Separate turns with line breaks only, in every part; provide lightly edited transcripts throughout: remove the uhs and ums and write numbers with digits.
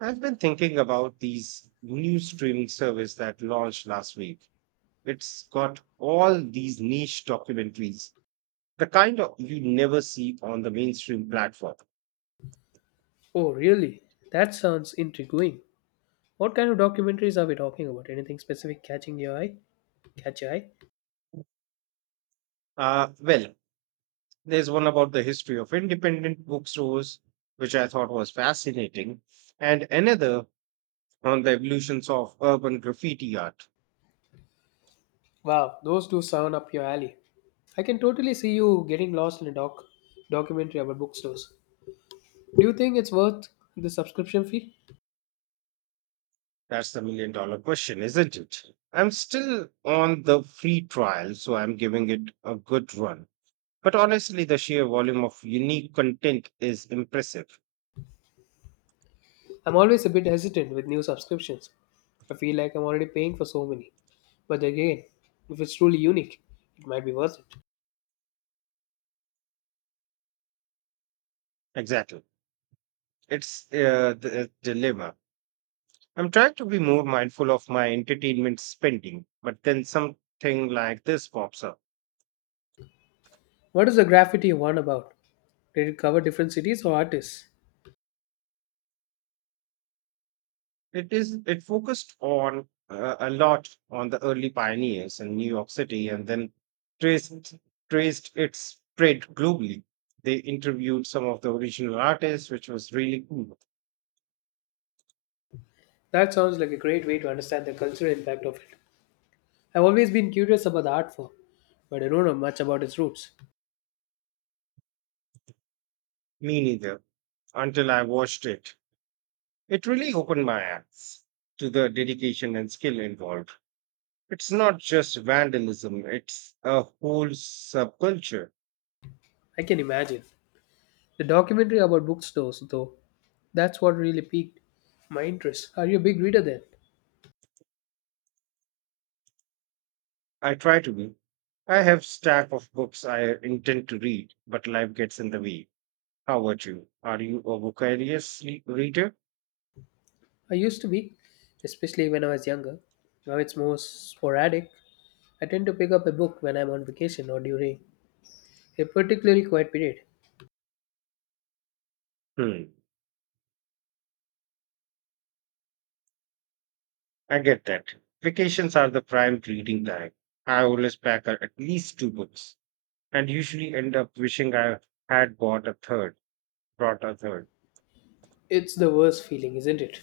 I've been thinking about these new streaming service that launched last week. It's got all these niche documentaries, the kind of you never see on the mainstream platform.
Oh, really? That sounds intriguing. What kind of documentaries are we talking about? Anything specific catching your eye? Catch your eye?
Well, there's one about the history of independent bookstores, which I thought was fascinating, and another on the evolutions of urban graffiti art.
Wow, those do sound up your alley. I can totally see you getting lost in a documentary about bookstores. Do you think it's worth the subscription fee?
That's the $1 million question, isn't it? I'm still on the free trial, so I'm giving it a good run. But honestly, the sheer volume of unique content is impressive.
I'm always a bit hesitant with new subscriptions. I feel like I'm already paying for so many. But again, if it's truly unique, it might be worth it.
Exactly. It's the dilemma. I'm trying to be more mindful of my entertainment spending, but then something like this pops up.
What is the graffiti one about? Did it cover different cities or artists?
It focused on a lot on the early pioneers in New York City and then traced traced its spread globally. They interviewed some of the original artists, which was really cool.
That sounds like a great way to understand the cultural impact of it. I've always been curious about the art form, but I don't know much about its roots.
Me neither, until I watched it. It really opened my eyes to the dedication and skill involved. It's not just vandalism, it's a whole subculture.
I can imagine. The documentary about bookstores, though, that's what really piqued my interest. Are you a big reader then?
I try to be. I have stack of books I intend to read, but life gets in the way. How about you? Are you a voracious reader?
I used to be, especially when I was younger. Now it's more sporadic. I tend to pick up a book when I'm on vacation or during a particularly quiet period.
Hmm, I get that. Vacations are the prime reading time. I always pack at least 2 books and usually end up wishing I had bought a third, brought a third.
It's the worst feeling, isn't it?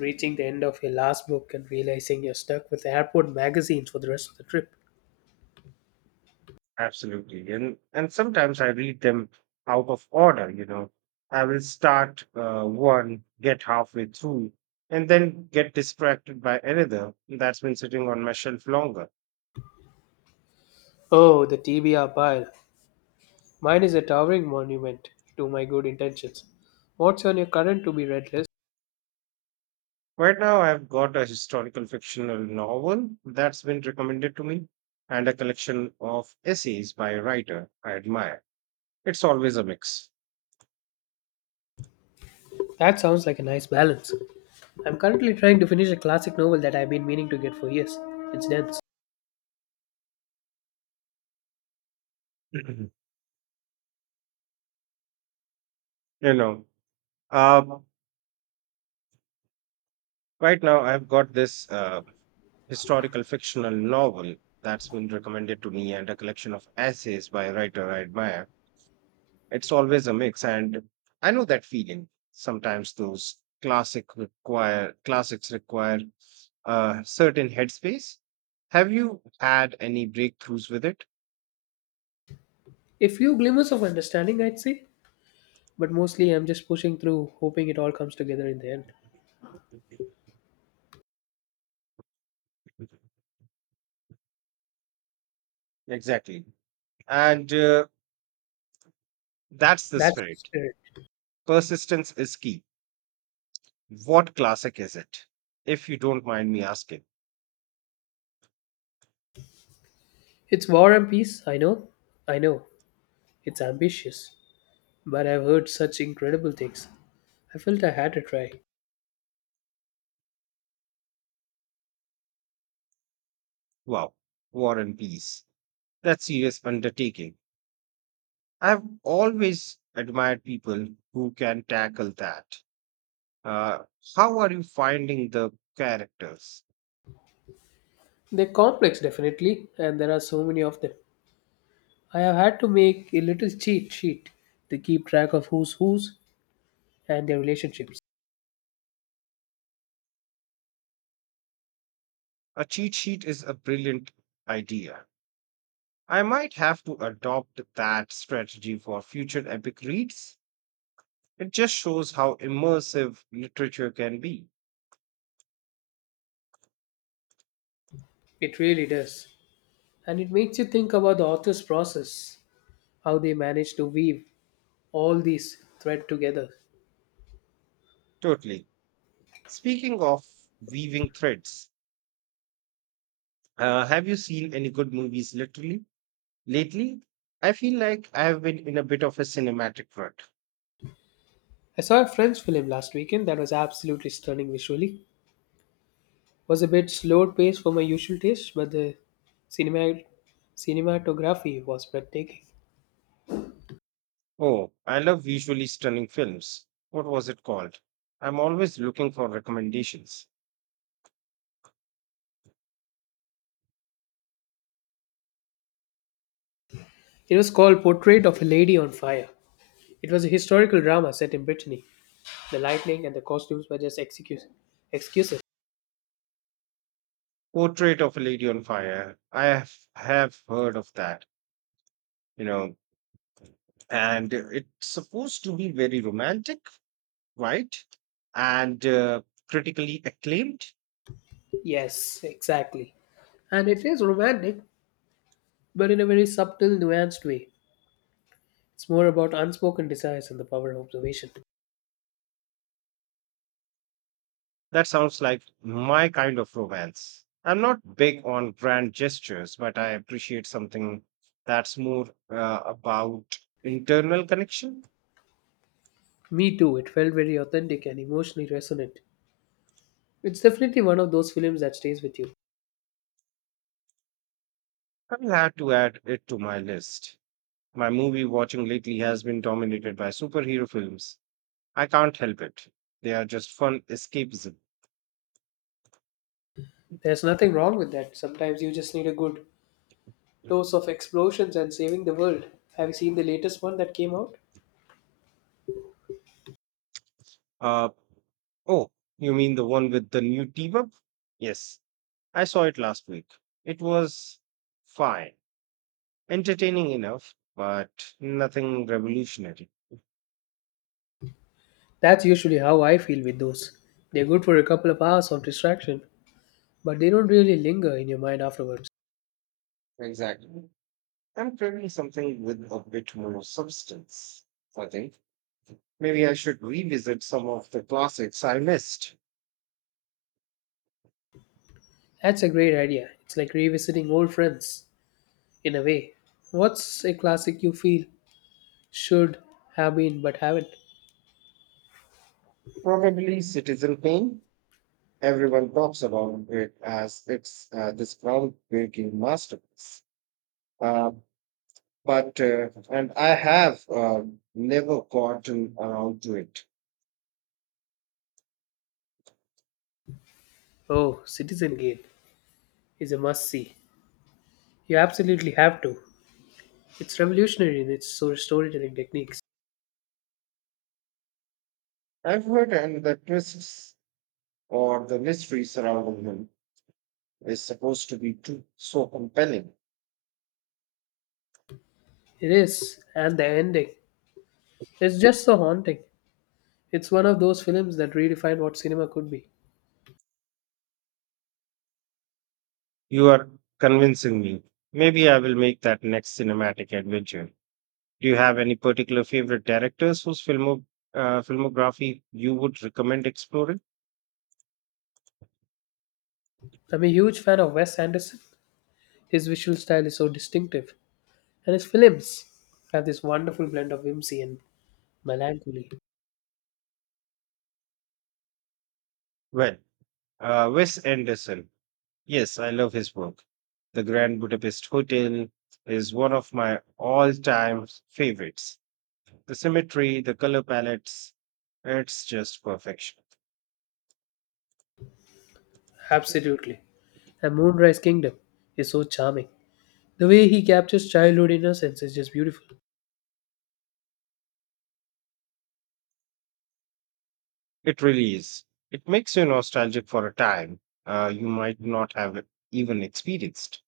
Reaching the end of your last book and realizing you're stuck with airport magazines for the rest of the trip.
Absolutely. And sometimes I read them out of order. I will start one, get halfway through, and then get distracted by another that's been sitting on my shelf longer.
Oh, the TBR pile. Mine is a towering monument to my good intentions. What's on your current to be read list?
Right now I've got a historical fictional novel that's been recommended to me and a collection of essays by a writer I admire. It's always a mix.
That sounds like a nice balance. I'm currently trying to finish a classic novel that I've been meaning to get for years. It's dense.
you know. Um right now I've got this historical fictional novel that's been recommended to me and a collection of essays by a writer I admire. It's always a mix, and I know that feeling. Sometimes those classic require classics require a certain headspace. Have you had any breakthroughs with it?
A few glimmers of understanding, I'd say, but mostly I'm just pushing through, hoping it all comes together in the end.
Exactly, and that's the
That's the
spirit.
spirit.
Persistence is key. What classic is it? If you don't mind me asking.
It's War and Peace, I know. I know. It's ambitious, but I've heard such incredible things. I felt I had to try.
Wow, War and Peace. That's serious undertaking. I've always admired people who can tackle that. Uh, how are you finding the characters?
They're complex, definitely, and there are so many of them. I have had to make a little cheat sheet to keep track of who's who's and their relationships.
A cheat sheet is a brilliant idea. I might have to adopt that strategy for future epic reads. It just shows how immersive literature can be.
It really does. And it makes you think about the author's process, how they manage to weave all these threads together.
Totally. Speaking of weaving threads, have you seen any good movies literally lately? I feel like I've been in a bit of a cinematic rut.
I saw a French film last weekend that was absolutely stunning visually. Was a bit slowed pace for my usual taste, but the cinema cinematography was breathtaking.
Oh, I love visually stunning films. What was it called? I'm always looking for recommendations.
It was called Portrait of a Lady on Fire. It was a historical drama set in Brittany. The lightning and the costumes were just excuses.
Portrait of a Lady on Fire. I have heard of that, you know, and it's supposed to be very romantic, right? And Critically acclaimed.
Yes, exactly. And it is romantic, but in a very subtle, nuanced way. It's more about unspoken desires and the power of observation.
That sounds like my kind of romance. I'm not big on grand gestures, but I appreciate something that's more about internal connection.
Me too, it felt very authentic and emotionally resonant. It's definitely one of those films that stays with you.
I'll have to add it to my list. My movie watching lately has been dominated by superhero films. I can't help it. They are just fun escapism.
There's nothing wrong with that. Sometimes you just need a good dose of explosions and saving the world. Have you seen the latest one that came out?
Uh, oh, you mean the one with the new team up? Yes, I saw it last week. It was fine, entertaining enough, but nothing revolutionary.
That's usually how I feel with those. They're good for a couple of hours of distraction, but they don't really linger in your mind afterwards.
Exactly. I'm craving something with a bit more substance. I think maybe I should revisit some of the classics I missed.
That's a great idea. It's like revisiting old friends in a way. What's a classic you feel should have been but haven't?
Probably Citizen Kane. Everyone talks about it as it's this groundbreaking masterpiece. Uh, but and I have never gotten around to it.
Oh, Citizen Kane is a must see. You absolutely have to. It's revolutionary in its storytelling techniques.
I've heard, and the twists or the mystery surrounding him is supposed to be too so compelling.
It is, and the ending. It's just so haunting. It's one of those films that redefine what cinema could be.
You are convincing me. Maybe I will make that next cinematic adventure. Do you have any particular favorite directors whose filmography you would recommend exploring?
I'm a huge fan of Wes Anderson. His visual style is so distinctive, and his films have this wonderful blend of whimsy and melancholy.
Well, Wes Anderson. Yes, I love his work. The Grand Budapest Hotel is one of my all time favorites. The symmetry, the color palettes, it's just perfection.
Absolutely. And Moonrise Kingdom is so charming. The way he captures childhood innocence is just beautiful.
It really is. It makes you nostalgic for a time you might not have even experienced.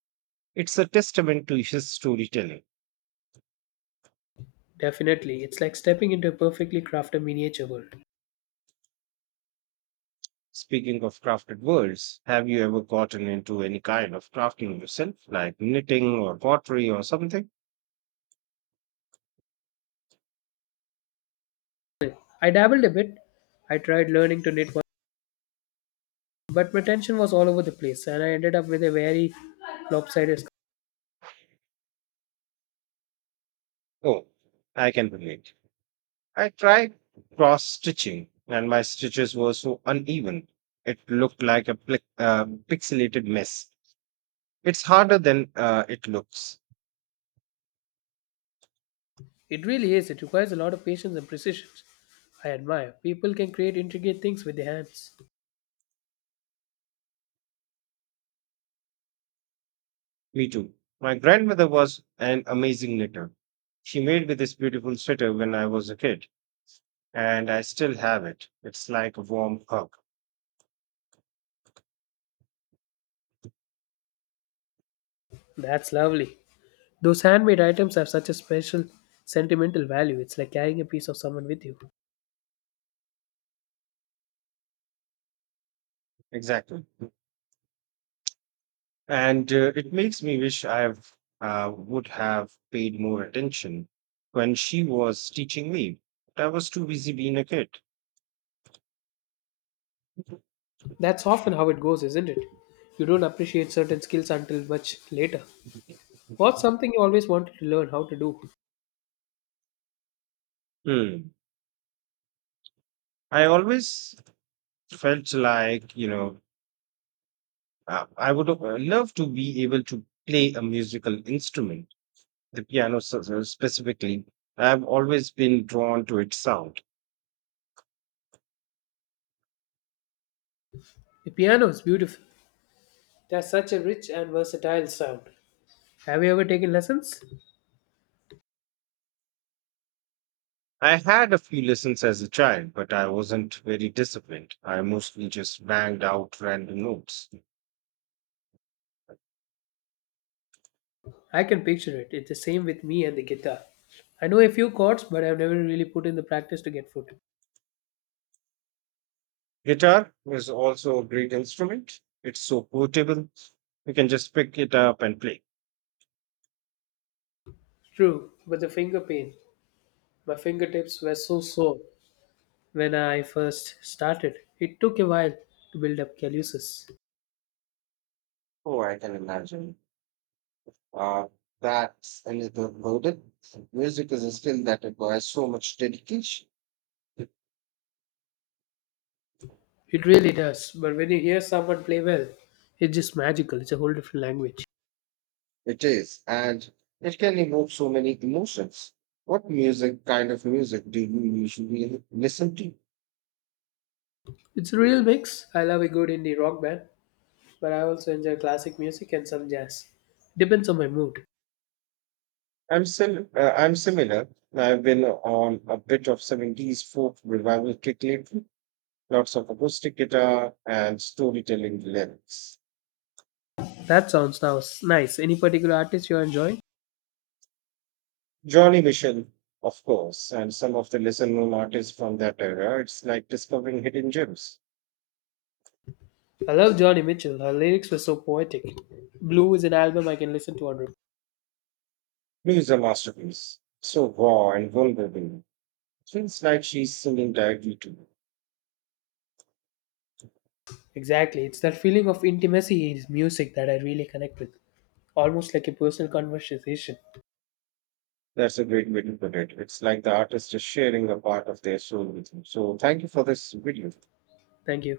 It's a testament to his storytelling.
Definitely, it's like stepping into a perfectly crafted miniature world.
Speaking of crafted worlds, have you ever gotten into any kind of crafting yourself, like knitting or pottery or something?
I dabbled a bit. I tried learning to knit one, but my attention was all over the place, and I ended up with a very lopsided scarf.
Oh, I can relate. I tried cross stitching and my stitches were so uneven. It looked like a pixelated mess. It's harder than it looks.
It really is. It requires a lot of patience and precision. I admire people can create intricate things with their hands.
Me too. My grandmother was an amazing knitter. She made me this beautiful sweater when I was a kid, and I still have it. It's like a warm hug.
That's lovely. Those handmade items have such a special sentimental value. It's like carrying a piece of someone with you.
Exactly. And it makes me wish I would have paid more attention when she was teaching me. But I was too busy being a kid.
That's often how it goes, isn't it? You don't appreciate certain skills until much later. What's something you always wanted to learn how to do?
Hmm. I always felt like I would love to be able to play a musical instrument, the piano specifically. I've always been drawn to its sound.
The piano is beautiful. It has such a rich and versatile sound. Have you ever taken lessons?
I had a few lessons as a child, but I wasn't very disciplined. I mostly just banged out random notes.
I can picture it. It's the same with me and the guitar. I know a few chords, but I've never really put in the practice to get foot.
Guitar is also a great instrument. It's so portable. You can just pick it up and play.
True, but the finger pain. My fingertips were so sore when I first started. It took a while to build up calluses.
Oh, I can imagine. Uh, that's a little loaded. Music is a skill that requires so much dedication.
It really does. But when you hear someone play well, it's just magical. It's a whole different language.
It is, and it can evoke so many emotions. What kind of music do you usually listen to?
It's a real mix. I love a good indie rock band, but I also enjoy classic music and some jazz. Depends on my mood.
I'm similar. I've been on a bit of 70s folk revival kick lately, lots of acoustic guitar and storytelling lyrics.
That sounds now nice. Any particular artist you're enjoying?
Johnny Mitchell, of course, and some of the lesser known artists from that era. It's like discovering hidden gems.
I love Johnny Mitchell. Her lyrics were so poetic. Blue is an album I can listen to on repeat.
Music a masterpiece, so raw and vulnerable. It feels like she's singing directly to you.
Exactly. It's that feeling of intimacy in his music that I really connect with. Almost like a personal conversation.
That's a great way to put it. It's like the artist is sharing a part of their soul with you. So thank you for this video.
Thank you.